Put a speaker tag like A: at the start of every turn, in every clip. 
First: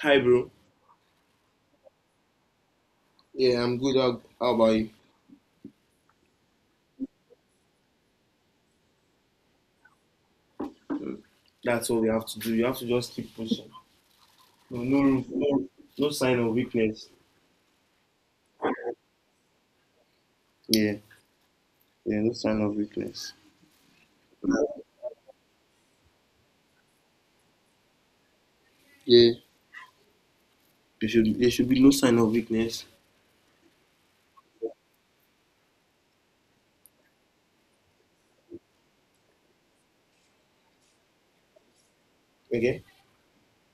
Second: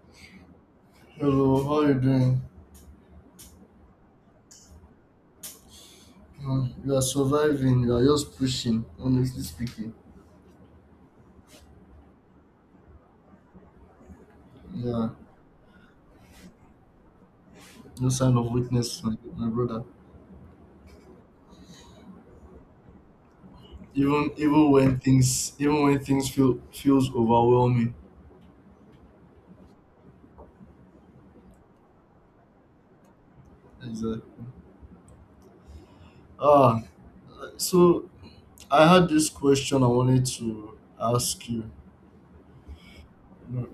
A: Hi, bro.
B: Hello, how are you doing?
A: Yeah, I'm good. How about you?
B: You are surviving, you are just pushing, honestly speaking.
A: That's all we have to do. You have to just keep pushing. No, no,
B: Yeah,
A: room- no, no sign of weakness.
B: no sign of weakness, my brother.
A: Yeah, yeah, no sign of weakness.
B: Even
A: No.
B: even when things even when things feel feels overwhelming.
A: Yeah, there should be no sign of weakness.
B: Exactly. Ah, so I had this question I wanted to ask you.
A: Okay.
B: You know,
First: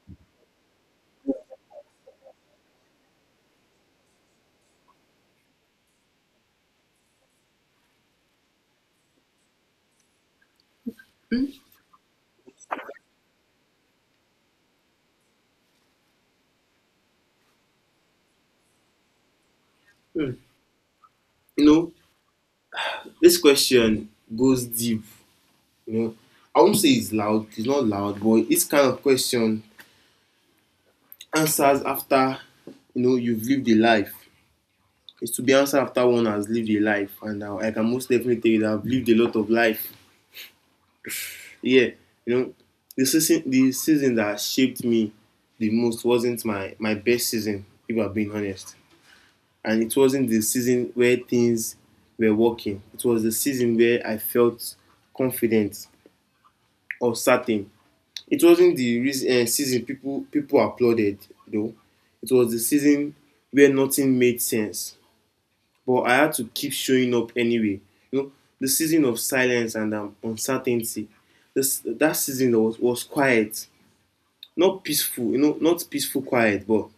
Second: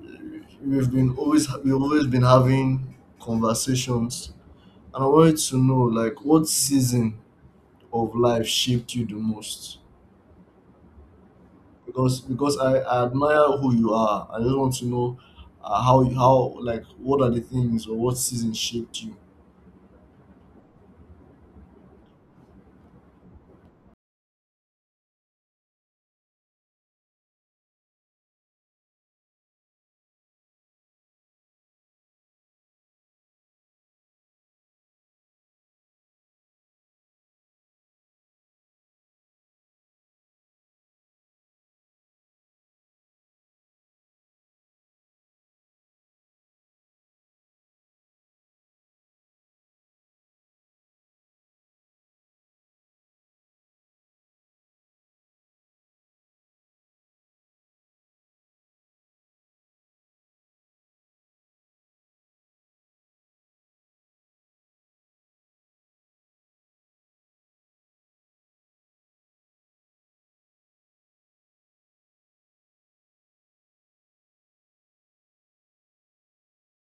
B: we've always been having conversations, and I wanted to know like what season of life shaped you the most. Because I admire who you are. I just want to know how you- how like what are the things or what season shaped you.
A: Hmm. You know, this question goes deep. You know, I won't say it's loud. It's not loud, but it's kind of question answers after you've lived a life. It's to be answered after one has lived a life, and now I can most definitely tell you that I've lived a lot of life. Yeah, you know, the season that shaped me the most wasn't my best season, if I'm being honest. And it wasn't the season where things were working. It was the season where I felt confident or certain. It wasn't the reason, season people applauded though. It was the season where nothing made sense, but I had to keep showing up anyway. You know, the season of silence and uncertainty. This that season was quiet. Not peaceful, you know, not peaceful quiet, but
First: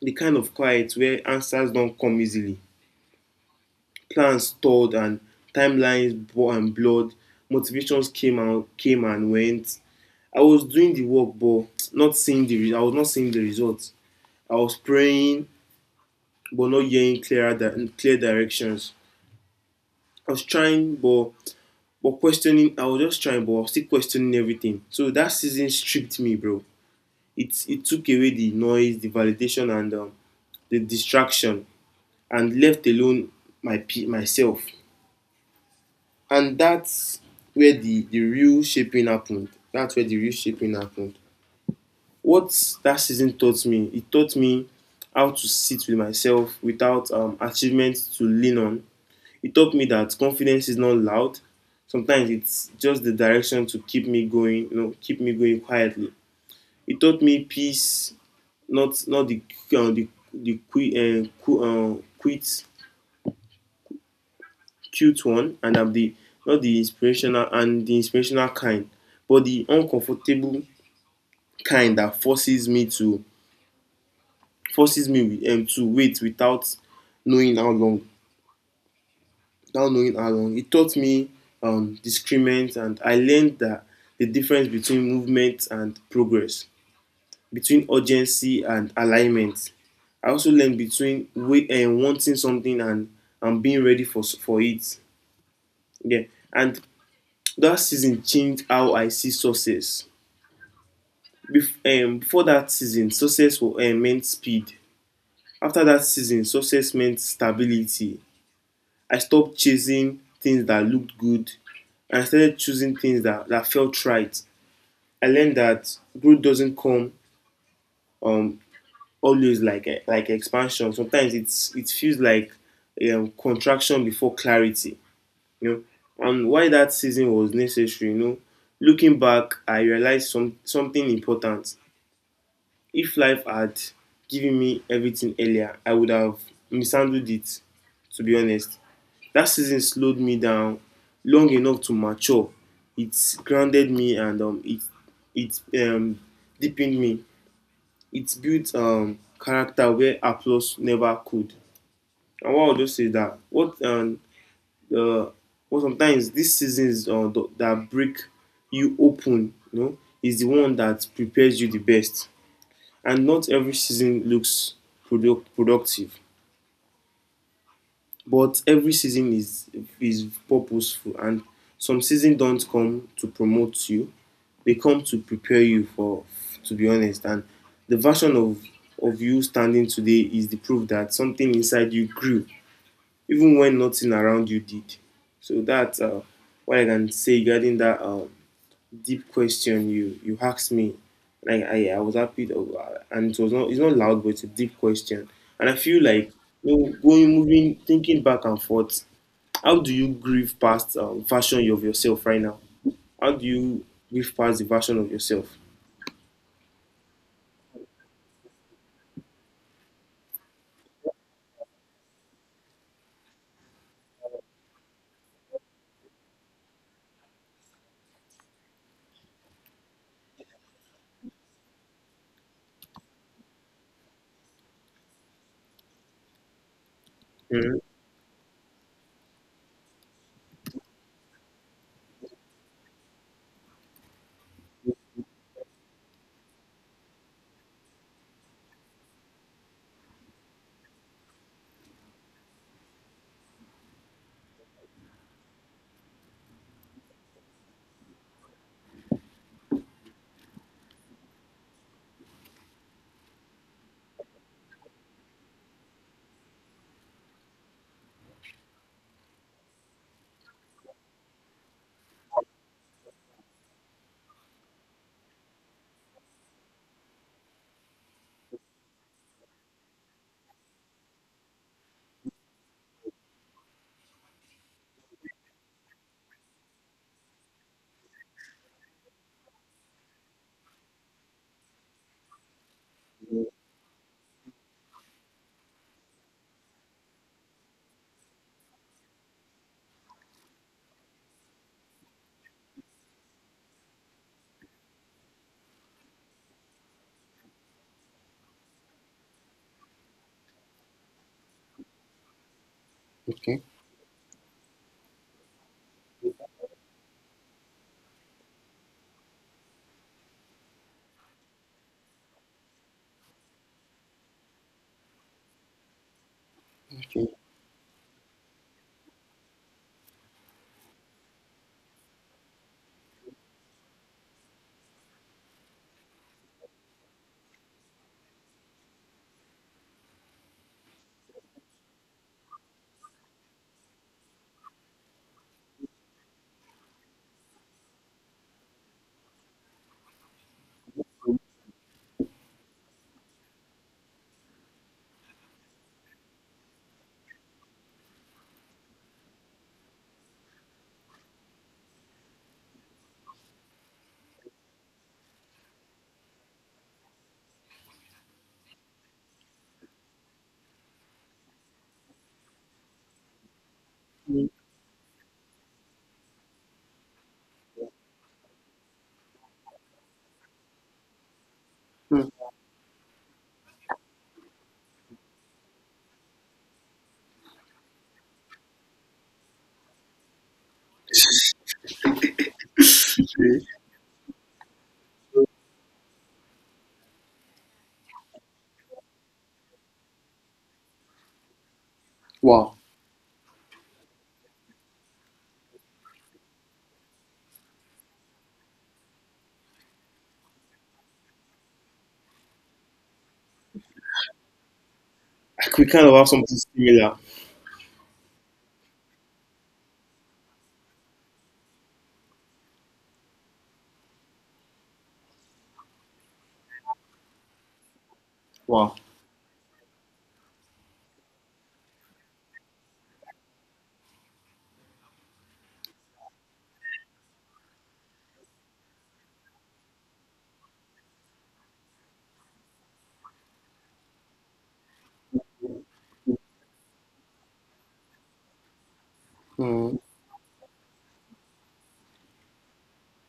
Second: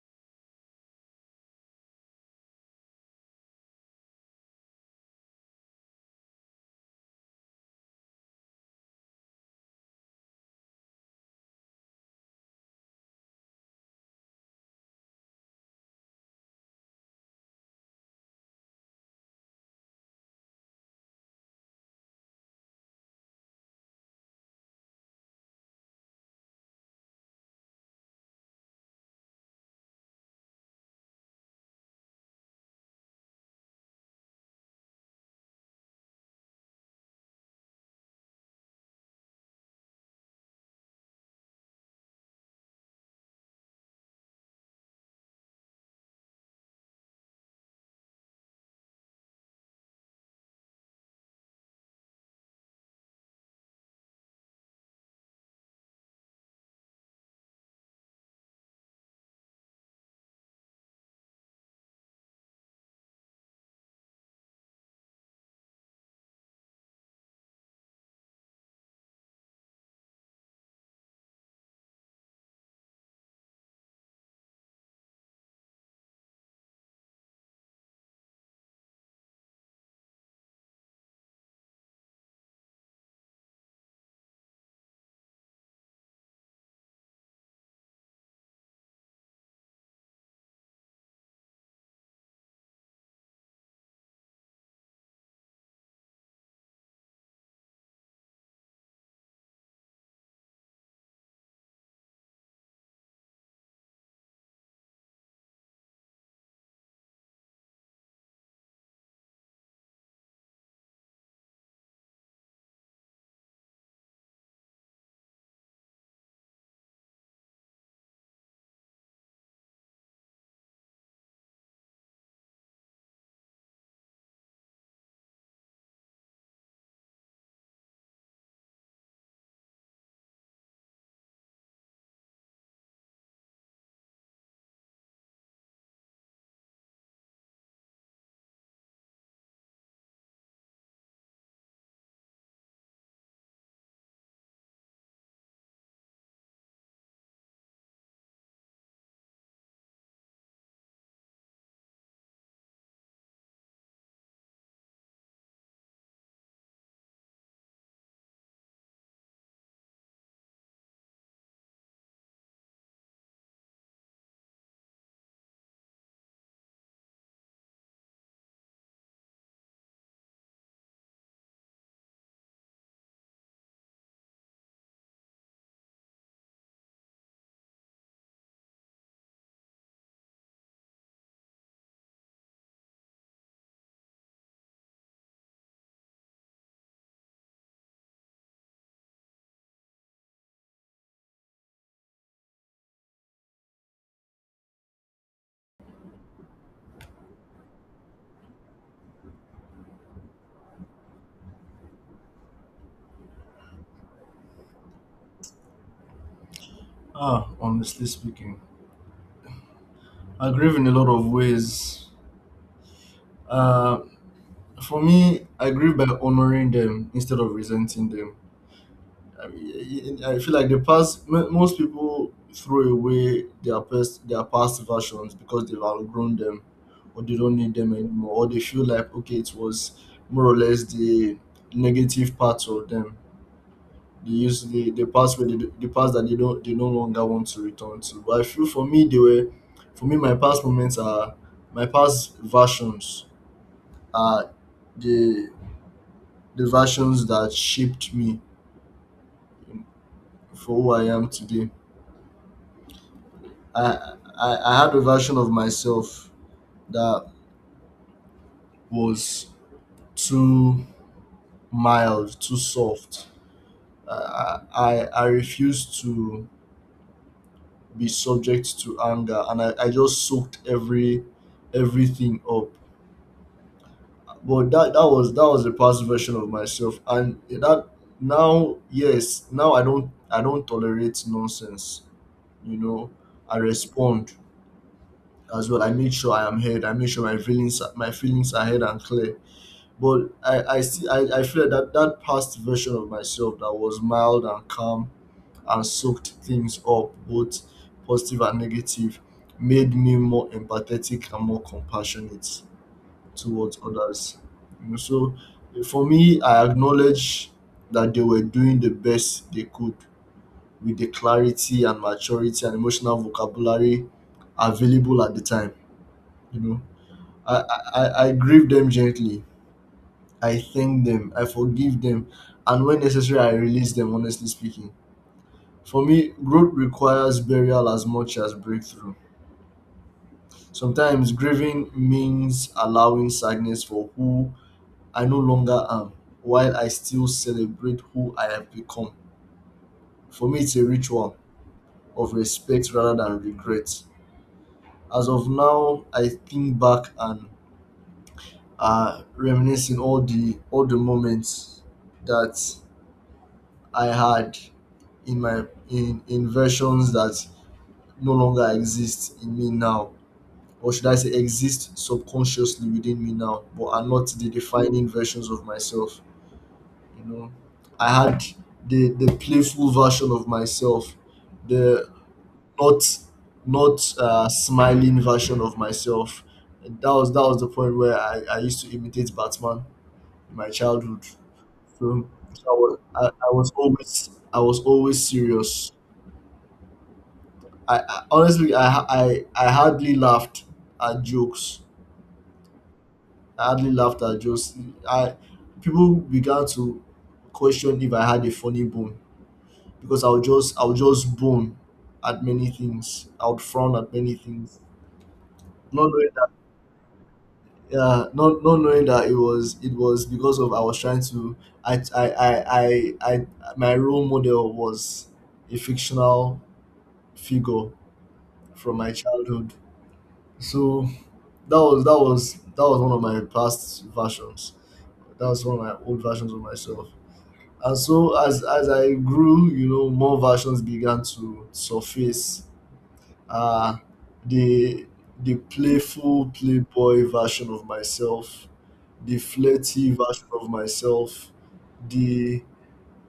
A: the kind of quiet where answers don't come easily. Plans stalled and timelines bore and blood. Motivations came and went. I was doing the work, but not seeing the. Re- I was not seeing the results. I was praying, but not hearing clear directions. I was trying, but questioning. I was just trying, but I was still questioning everything. So that season stripped me, bro. It took away the noise, the validation, and the distraction, and left alone my myself, and that's where the real shaping happened. What that season taught me, it taught me how to sit with myself without achievements to lean on. It taught me that confidence is not loud. Sometimes it's just the direction to keep me going, you know, keep me going quietly. It taught me peace. Not not the the qui- qui- quit cute one, and I'm the not the inspirational, kind, but the uncomfortable kind that forces me to wait without knowing how long. Without knowing how long, it taught me discernment, and I learned that the difference between movement and progress, between urgency and alignment. I also learned between wait, and wanting something and being ready for it. Yeah, and that season changed how I see success. Before that season, success meant speed. After that season, success meant stability. I stopped chasing things that looked good, and I started choosing things that felt right. I learned that growth doesn't come um, always like like expansion. Sometimes it feels like contraction before clarity. You know, and why that season was necessary. You know, looking back, I realized something important. If life had given me everything earlier, I would have mishandled it, to be honest. That season slowed me down long enough to mature. It grounded me, and it, it deepened me. It built character where applause never could. And what I'll just say, that uh, what sometimes these seasons that break you open, you know, is the one that prepares you the best. And not every season looks productive, but every season is purposeful, and some seasons don't come to promote you. They come to prepare you, for to be honest, and the version of you standing today is the proof that something inside you grew even when nothing around you did. So that's what I can say regarding that deep question you asked me. Like, I was happy to, and it's not loud, but it's a deep question. And I feel like, you know, going moving, thinking back and forth. How do you grieve past version of yourself right now? How do you grieve past the version of yourself?
B: Honestly speaking, I grieve in a lot of ways. Uh, for me, I grieve by honoring them instead of resenting them. I mean, I feel like most people throw away their past versions because they've outgrown them, or they don't need
A: Mhm.
B: them anymore, or they feel like okay, it was more or less the negative parts of them. They use the past that they don't they no longer want to return to. But I feel for me my past versions are the the versions that shaped me for who I am today. I had a version of myself that was too mild, too soft. I refused to be subject to anger, and I just soaked everything up. But that was the past version of myself, and that now, yes, now I don't tolerate nonsense, you know. I respond as well. I make sure I am heard. I make sure my feelings are heard and clear. But I feel that that past version of myself that was mild and calm and soaked things up, both positive and negative, made me more empathetic and more compassionate
A: Okay.
B: towards others. You know, so for me, I acknowledge that they were doing the best they could with the clarity and maturity and emotional vocabulary available at the time. You know,
A: Okay.
B: I I grieve them gently. I thank them. I forgive them. And when necessary, I release them, honestly speaking. For me, growth requires burial as much as breakthrough. Sometimes grieving means allowing sadness for who I no longer am, while I still celebrate who I have become. For me, it's a ritual of respect rather than regret. As of now, I think back and reminisce in all the moments that I had in my in versions that no longer exist in me now, or should I say, exist subconsciously within me now, but are not the defining versions of myself. You know, I had the playful version of myself, the not not smiling version of myself. And that was the point where I used to imitate Batman in my childhood. So, so I was always serious. I honestly, I, ha- I hardly laughed at jokes.
A: Wow.
B: I hardly laughed at jokes. I people began to question if I had a funny bone, because I'll just bone at many things. I would frown at many things.
A: Like, we kind
B: Not
A: of
B: knowing
A: have
B: that
A: something similar.
B: yeah, not knowing that it was because of I was trying to I I I I my role model was a fictional figure
A: Wow.
B: from my childhood. So that was one of my past versions. That was one of my old versions of myself. And so as I grew, you know, more versions began to surface. uh the the playful playboy version of myself, the
A: Mm,
B: flirty version of myself, the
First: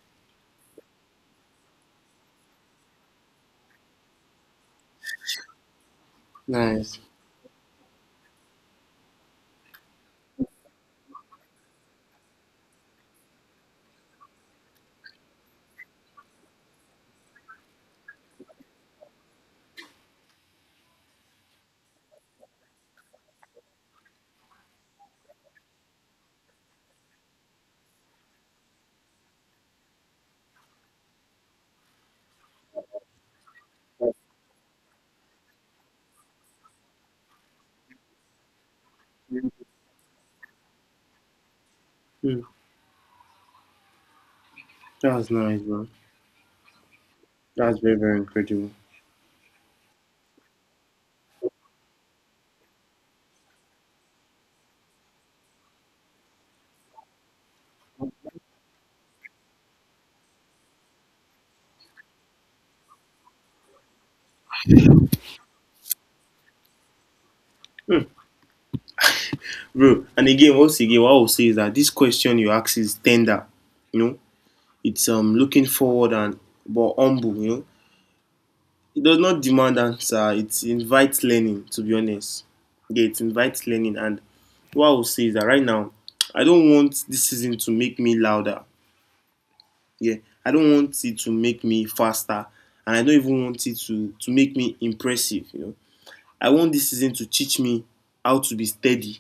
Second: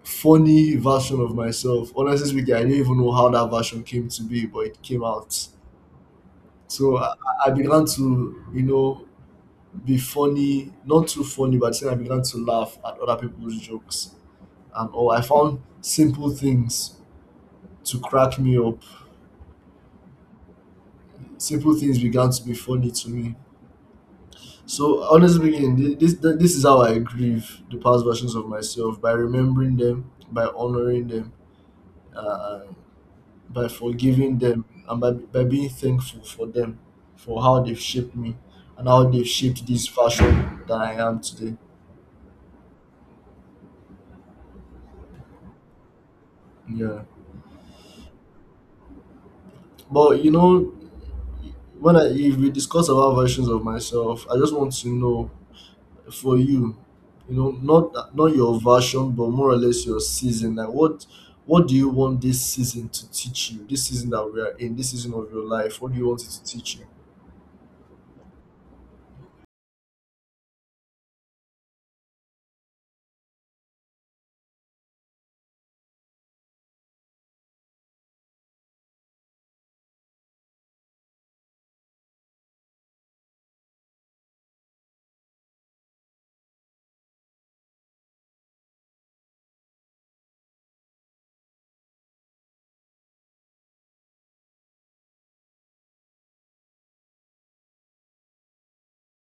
B: funny version of myself. Honestly speaking, I don't even know how that version came to be, but it came out. So
A: nice.
B: I began to, you know, be funny, not too funny, but then I began to laugh at other people's jokes and all. I found simple things to crack me up. Simple things began to be funny to me. So honestly speaking, this is how I grieve the past versions of myself: by remembering them, by honoring them, uh, by forgiving them, and by being thankful for them, for how they've shaped me, and how they've shaped this fashion that I am today.
A: Mm. That was nice, man.
B: Yeah,
A: That's very, very incredible.
B: but you know, when I if we discuss about versions of myself, I just want to know for you, you know, not not your version, but more or less your season. Like what do you want this season to teach you? This season that we are in, this season of your life, what do you want it to teach you?
A: Bro, and again, once again, what I'll say is that this question you ask is tender. You know, it's looking forward and but humble. You know, it does not demand answer. It invites learning. To be honest, yeah, it invites learning. And what I'll say is that right now, I don't want this season to make me louder. Yeah, I don't want it to make me faster, and I don't even want it to make me impressive. You know, I want this season to teach me how to be steady.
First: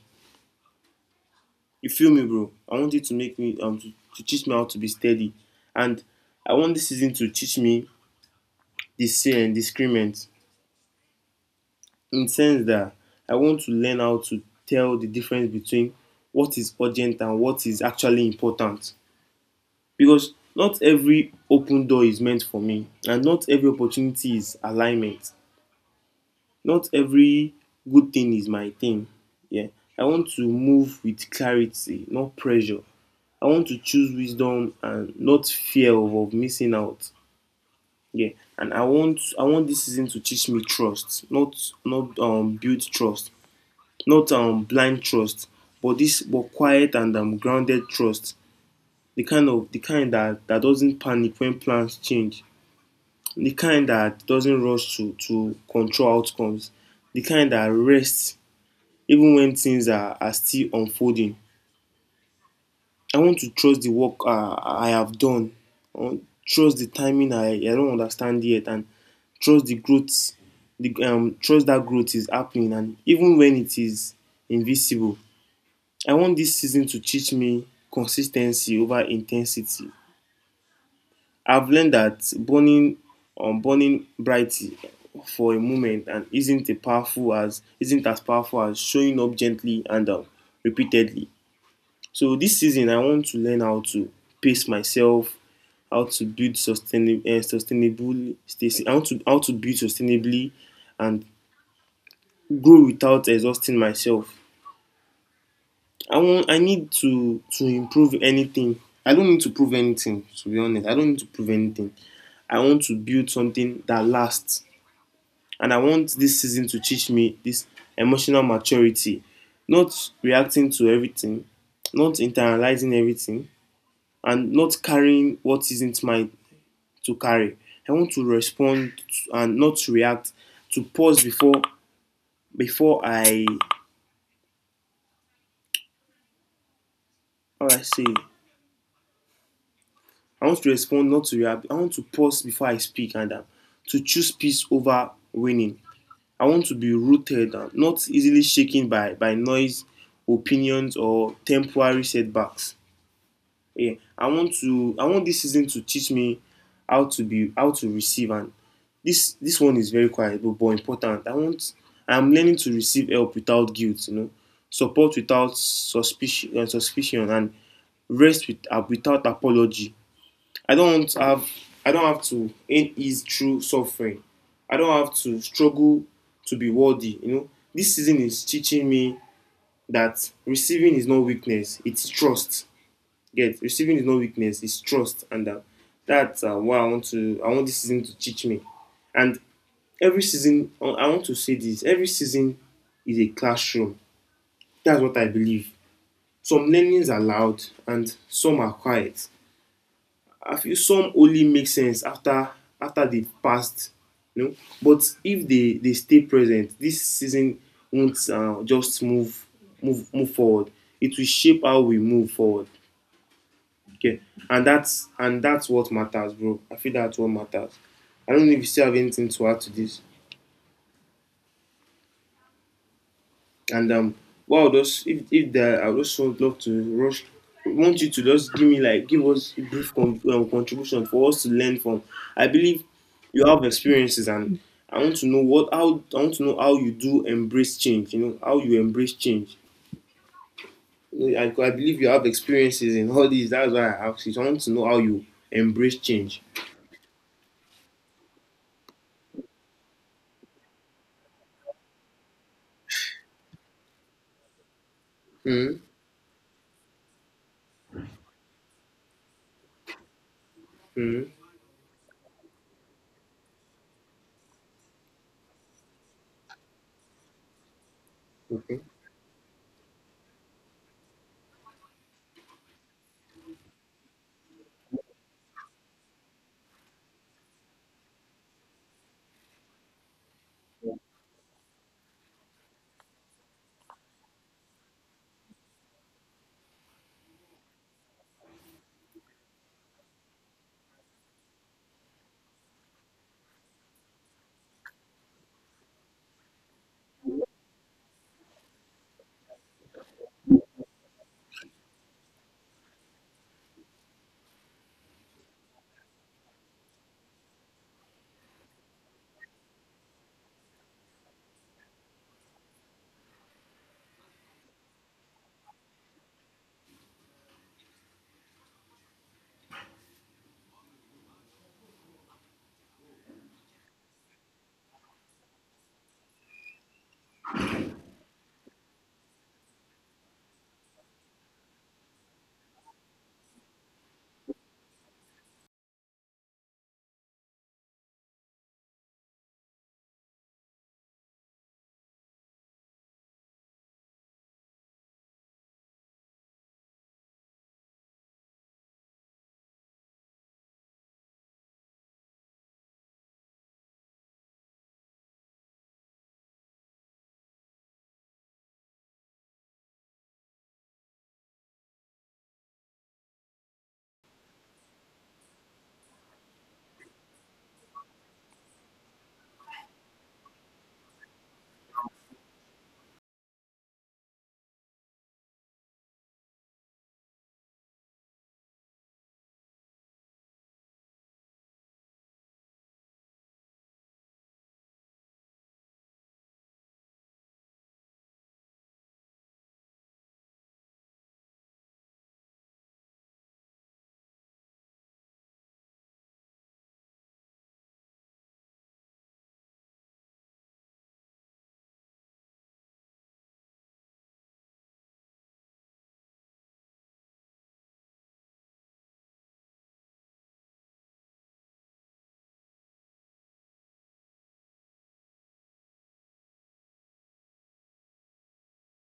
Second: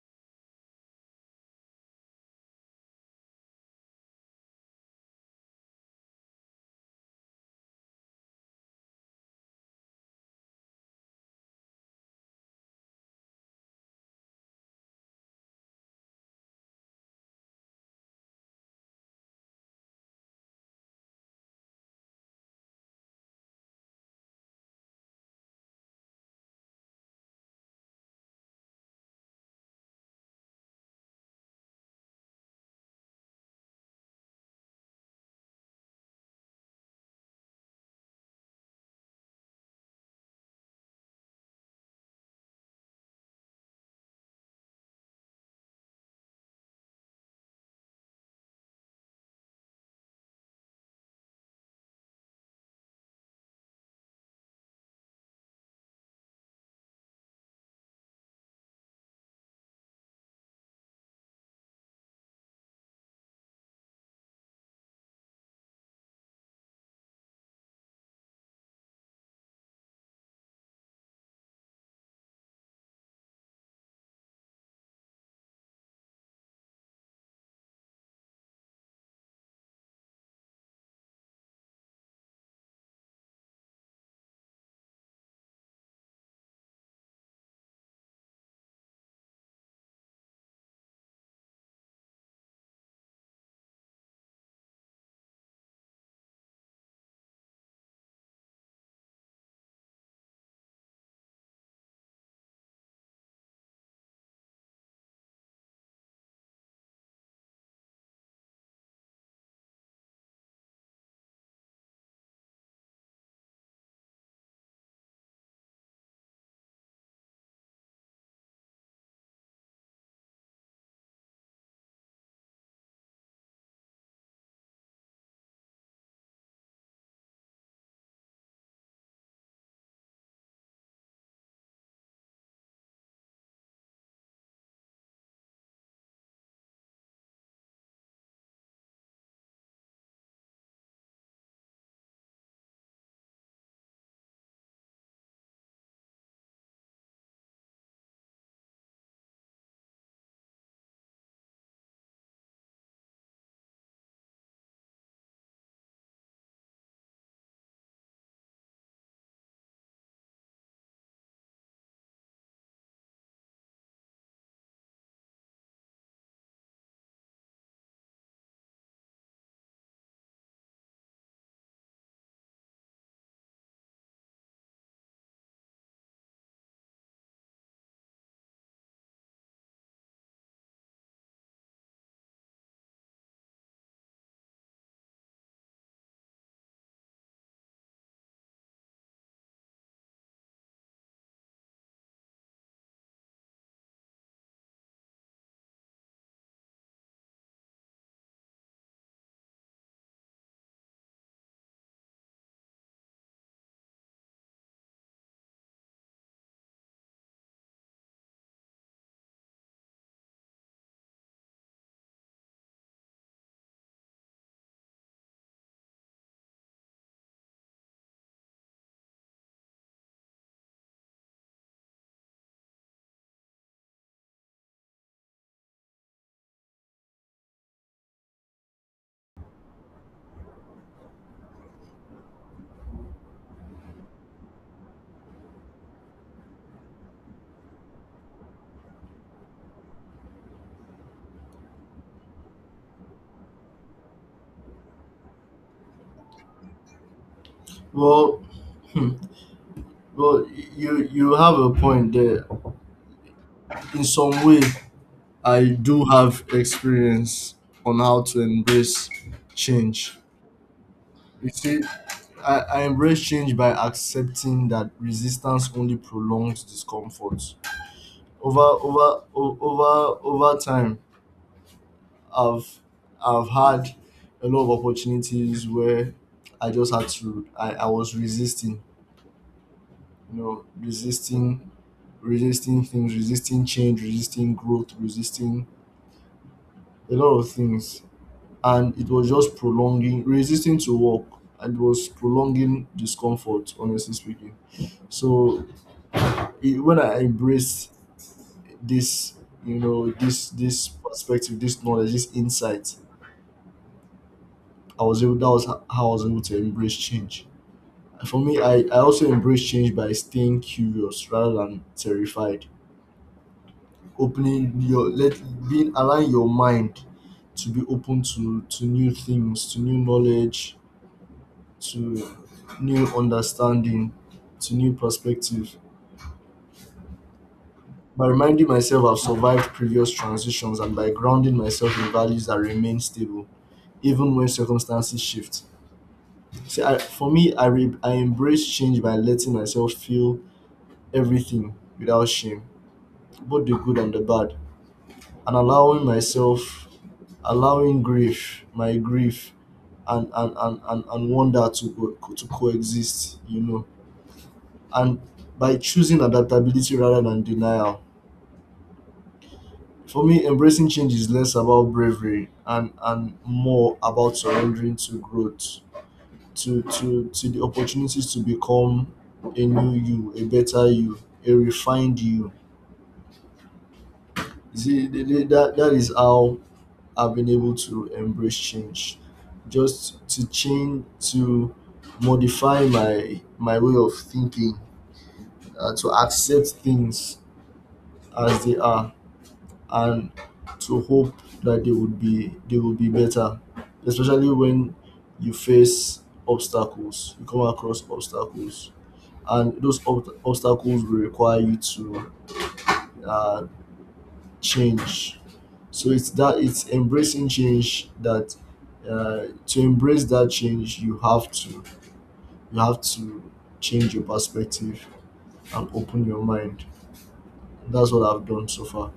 A: You feel me, bro? I want you to make me to teach me how to be steady, and I want this season to teach me the say and discernment, in the sense that I want to learn how to tell the difference between what is urgent and what is actually important, because not every open door is meant for me, and not every opportunity is alignment. Not every good thing is my thing. Yeah, I want to move with clarity, not pressure. I want to choose wisdom and not fear of missing out. Yeah. And I want this season to teach me trust. Not build trust. Not blind trust. But quiet and grounded trust. The kind that doesn't panic when plans change. The kind that doesn't rush to control outcomes. The kind that rests even when things are still unfolding. I want to trust the work I have done. I want to trust the timing I don't understand yet, and trust the growth, the trust that growth is happening, and even when it is invisible. I want this season to teach me consistency over intensity. I've learned that burning brightly for a moment and isn't a powerful as isn't as powerful as showing up gently and repeatedly. So this season, I want to learn how to pace myself, how to build sustainable, sustainable stasi- how to build sustainably and grow without exhausting myself. I want I need to improve anything. I don't need to prove anything, to be honest. I don't need to prove anything. I want to build something that lasts, and I want this season to teach me this emotional maturity. Not reacting to everything, not internalizing everything, and not carrying what isn't mine to carry. I want to respond and not to react. To pause before before I how I say I want to respond, not to react. I want to pause before I speak, and to choose peace over winning. I want to be rooted and not easily shaken by noise, opinions, or temporary setbacks. Yeah, I want this season to teach me how to receive. And this one is very quiet, but important. I want, I'm learning to receive help without guilt, you know, support without suspicion, suspicion and rest without apology. i don't have I don't have to end his true suffering. I don't have to struggle to be worthy. You know, this season is teaching me that receiving is not weakness, it's trust. Yes, receiving is not weakness, it's trust. And that's what I want this season to teach me. And every season, I want to say this, every season is a classroom. That's what I believe. Some learnings are loud and some are quiet. I feel some only make sense after, after they passed, you know. But if they, they stay present, this season won't just move forward. It will shape how we move forward. Okay. And that's what matters, bro. I feel that's what matters. I don't know if you still have anything to add to this. And what I'll just, if there, I just would love to rush. Want you to just give me like, give us a brief contribution for us to learn from. I believe you have experiences, and I want to know how you do embrace change. You know, how you embrace change. You know, I believe you have experiences in all these. That's why I asked you. So I want to know how you embrace change.
B: Well, well, you have a point there. In some way, I
A: Mm-hmm.
B: do have experience on how to embrace change.
A: Mm-hmm.
B: You see, I embrace change by accepting that resistance only prolongs discomfort over
A: Okay.
B: over o- over over time. I've I've had a lot of opportunities where I just had to, I was resisting, you know, resisting things, resisting change, resisting growth, resisting a lot of things. And it was just prolonging resisting to work, and it was prolonging discomfort, honestly speaking. So when I embraced this, you know, this perspective, this knowledge, this insight, I was able that was ho- how I was able to embrace change. For me, I also embrace change by staying curious rather than terrified. Opening your let being Allowing your mind to be open to new things, to new knowledge, to new understanding, to new perspective. By reminding myself I've survived previous transitions, and by grounding myself in values that remain stable, even when circumstances shift. See, I, for me, I, re, I embrace change by letting myself feel everything without shame, both the good and the bad, and allowing myself, allowing grief my grief and and wonder to to coexist, you know. And by choosing adaptability rather than denial. For me, embracing change is less about bravery and more about surrendering to growth, to to the opportunities to become a new you, a better you, a refined you. You see that that is how have been able to embrace change. Just to change to modify my my way of thinking, to accept things as they are, and to hope that they will be better, especially when you face obstacles, you come across obstacles, and those obstacles will require you to uh, change. So it's embracing change, that to embrace that change, you have to you have to change your perspective and open your mind. That's what I've done so far.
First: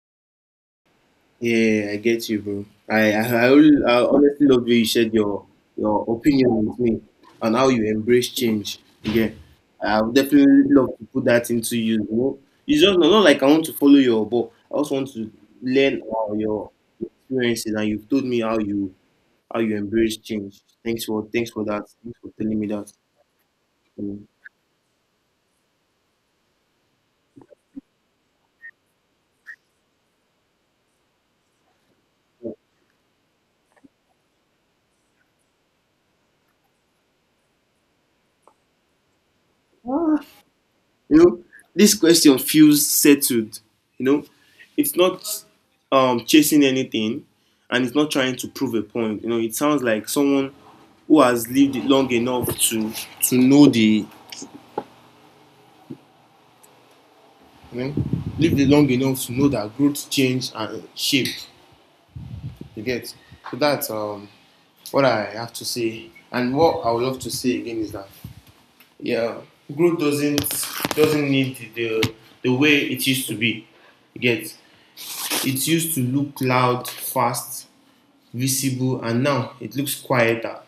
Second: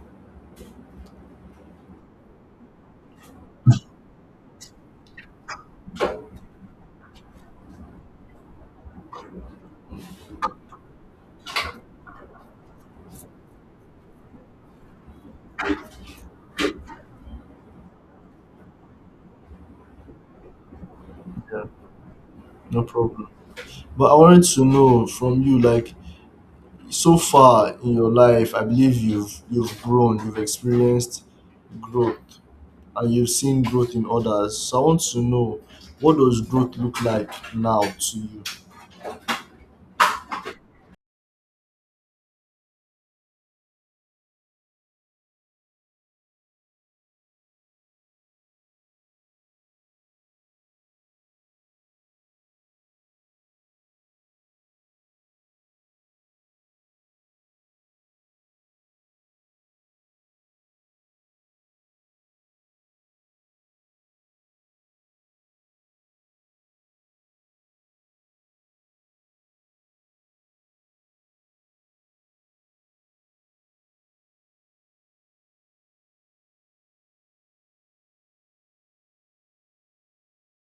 A: Yeah, I get you, bro. I honestly love you. You shared your opinion with me on how you embrace change. Yeah, I would definitely love to put that into you. You know, it's just not like I want to follow your, but I also want to learn all your experiences, and you've told me how you embrace change. Thanks for thanks
B: Yeah,
A: for that. Thanks for telling me
B: no
A: that.
B: problem. But I
A: Mm.
B: wanted to know from you, like so far in your life, I believe you've grown, you've experienced growth, and you've seen growth in others. So I want to know what does growth look like now to you.
A: You know, this question feels settled. You know, it's not chasing anything, and it's not trying to prove a point. You know, it sounds like someone who has lived it long enough to know the you know, lived it long enough to know that growth, change, and shape. You get, so that's what I have to say. And what I would love to say again is that yeah, growth doesn't need the way it used to be. You get. It used to look loud, fast, visible, and now it looks quieter.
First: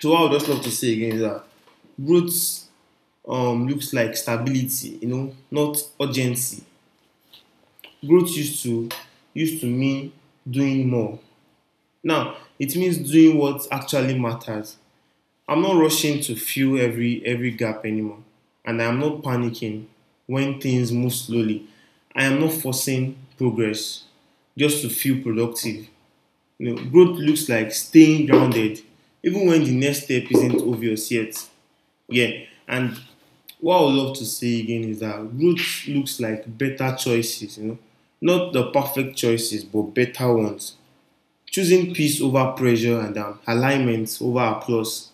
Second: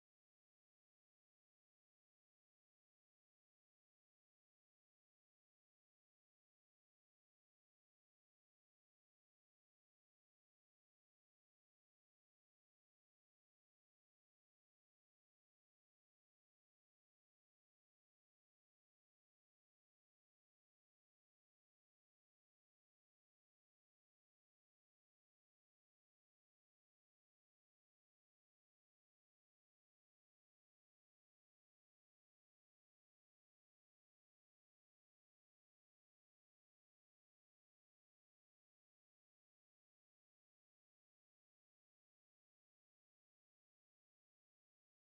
A: So what I would just love to say again is that growth looks like stability, you know, not urgency. Growth used to mean doing more. Now it means doing what actually matters. I'm not rushing to fill every gap anymore, and I'm not panicking when things move slowly. I am not forcing progress just to feel productive. You know, growth looks like staying grounded, even when the next step isn't obvious yet. Yeah, and what I would love to say again is that growth looks like better choices. You know, not the perfect choices, but better ones. Choosing peace over pressure and alignment over applause,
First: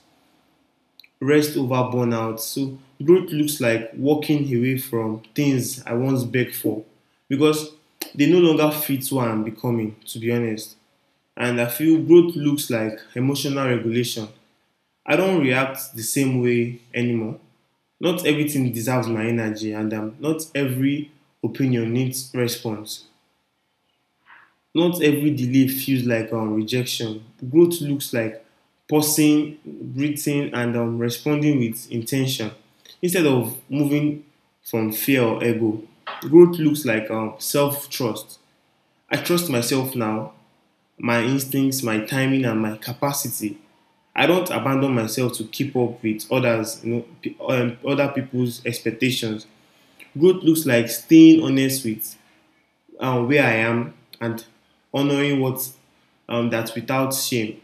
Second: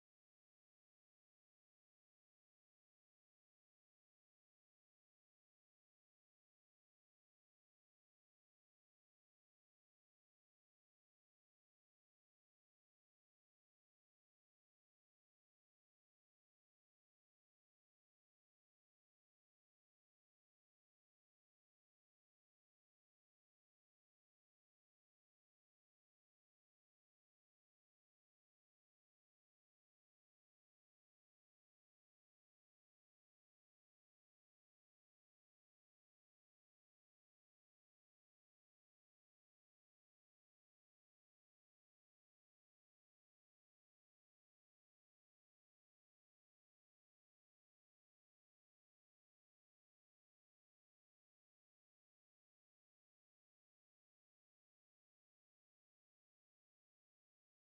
A: rest over burnout. So growth looks like walking away from things I once begged for because they no longer fit who I am becoming. To be honest, and I feel growth looks like emotional regulation. I don't react the same way anymore. Not everything deserves my energy, and not every opinion needs response. Not every delay feels like rejection. Growth looks like pausing, breathing, and responding with intention instead of moving from fear or ego. Growth looks like self trust. I trust myself now, my instincts, my timing, and my capacity. I don't abandon myself to keep up with others, you know, other people's expectations. Growth looks like staying honest with where I am and honoring what that without shame,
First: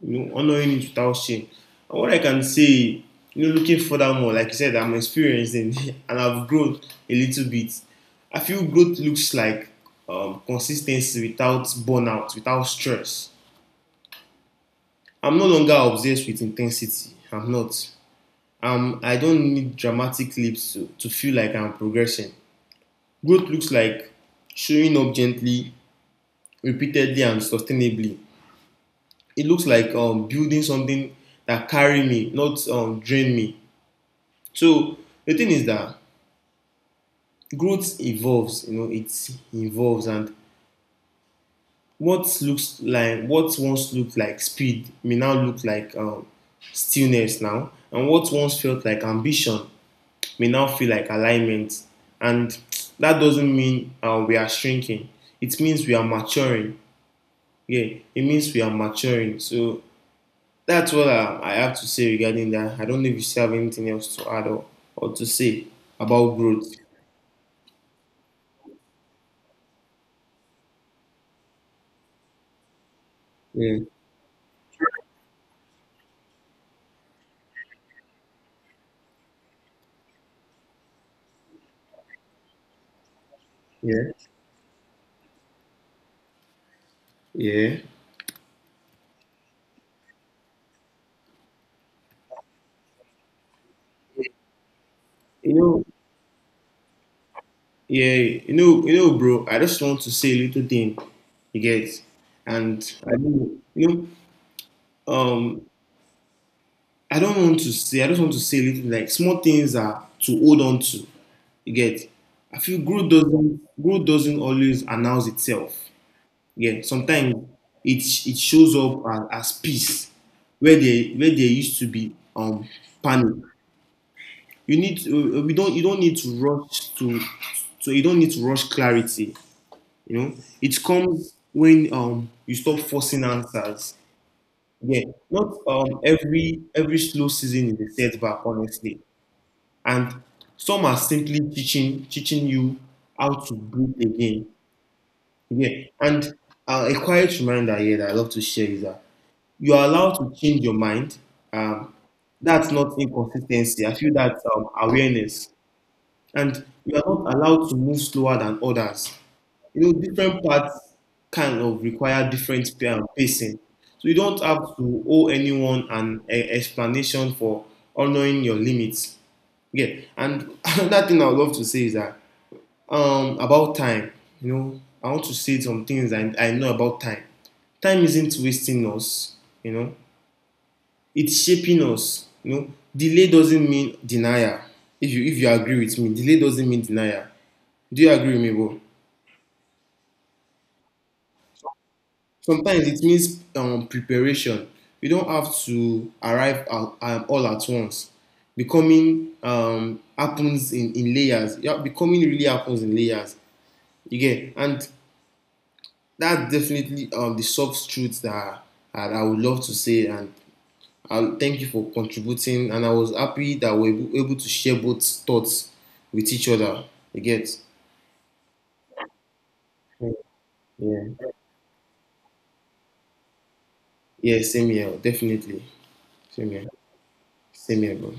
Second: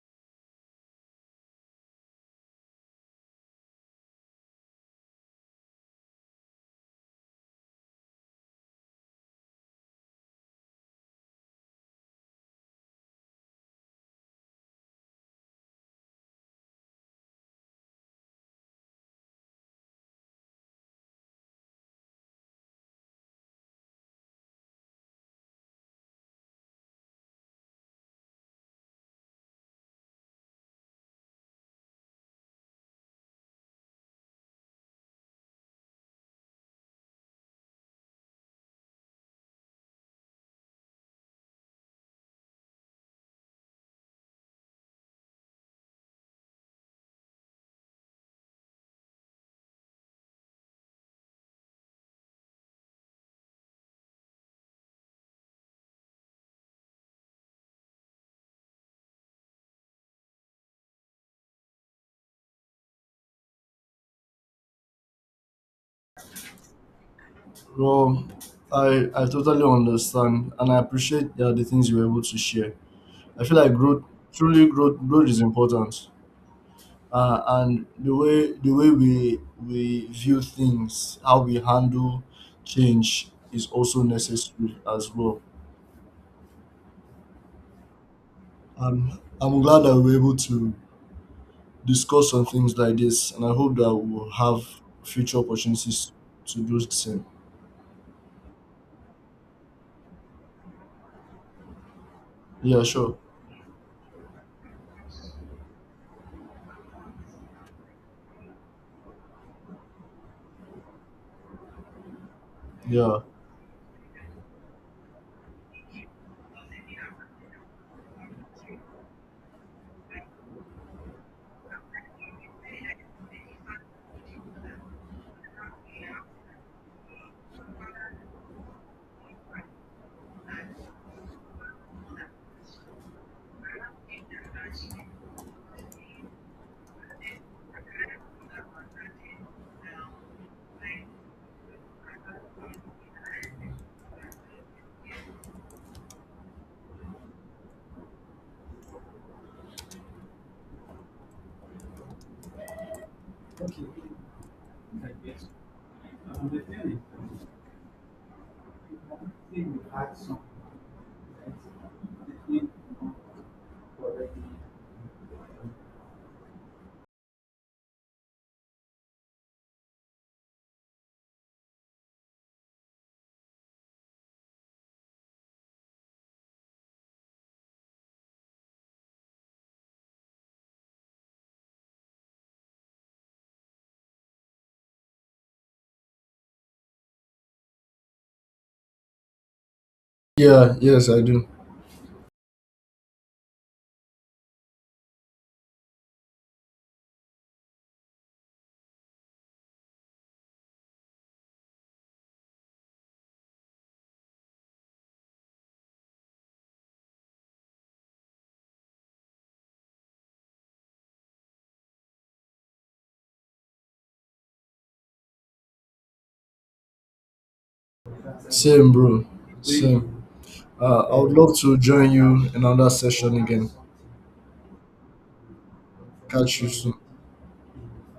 A: you know, honoring it without shame. And what I can say, you know, looking further more, like you said, I'm experienced in, and I've grown a little bit. I feel growth looks like consistency without burnout, without stress. I'm no longer obsessed with intensity. I'm not. I don't need dramatic leaps to feel like I'm progressing. Growth looks like showing up gently, repeatedly, and sustainably. It looks like building something that carry me, not drain me. So the thing is that growth evolves. You know, it evolves, and what looks like what once looked like speed may now look like stillness now, and what once felt like ambition may now feel like alignment. And that doesn't mean we are shrinking. It means we are maturing. Yeah, it means we are maturing. So that's what I have to say regarding that. I don't know if you still have anything else to add or to say about growth.
B: Bro, I totally understand, and I appreciate the things you were able to share. I feel like
A: Yeah,
B: growth, truly growth, growth is important. And the way we view things, how we handle change, is
A: yeah,
B: also necessary as well.
A: yeah.
B: I'm glad that we were able to discuss on things like this, and I hope that we'll have future
A: You know,
B: opportunities to do the same.
A: yeah, bro. I just want to say a little thing. You get, and
B: Yeah,
A: I
B: sure.
A: don't, you know, um, I don't want to say. I just want to say a little like small things are to hold on to. You get? I feel growth
B: Yeah.
A: doesn't growth doesn't always announce itself. Yeah, sometimes it shows up as peace where there used to be panic. You need to, we don't you don't need to rush to so you don't need to rush clarity. You know, it comes when you stop forcing answers. Yeah, not every slow season is a setback, honestly, and some are simply teaching you how to breathe again. Yeah, and a quiet reminder here that I love to share is that you are allowed to change your mind. Um, that's not inconsistency. I feel that's awareness, and you are not allowed to move slower than others. You know, different parts kind of require pacing, so you don't have to owe anyone an explanation for honoring your limits. Yeah, and another thing I would love to say is that about time, you know, I want to say some things I know about time. Time isn't wasting us, you know, it's shaping us. You know, delay doesn't mean denial. If you agree with me, delay doesn't mean denial. Do you agree with me, bro?
B: Yeah. Yes, I do.
A: Sometimes it means preparation. You don't have to arrive at, all at once. Becoming happens in layers. Yeah, becoming really happens in layers. You get, and that's definitely the soft truths that, that I would love to say. And I'll thank you for contributing. And I was happy that we were able to share both thoughts with each other. You get?
B: Same, bro. Same.
A: Yeah.
B: I would love to join you in another session again.
A: Yeah, same here. Definitely. Same
B: Catch
A: here.
B: you soon.
A: Same here, bro.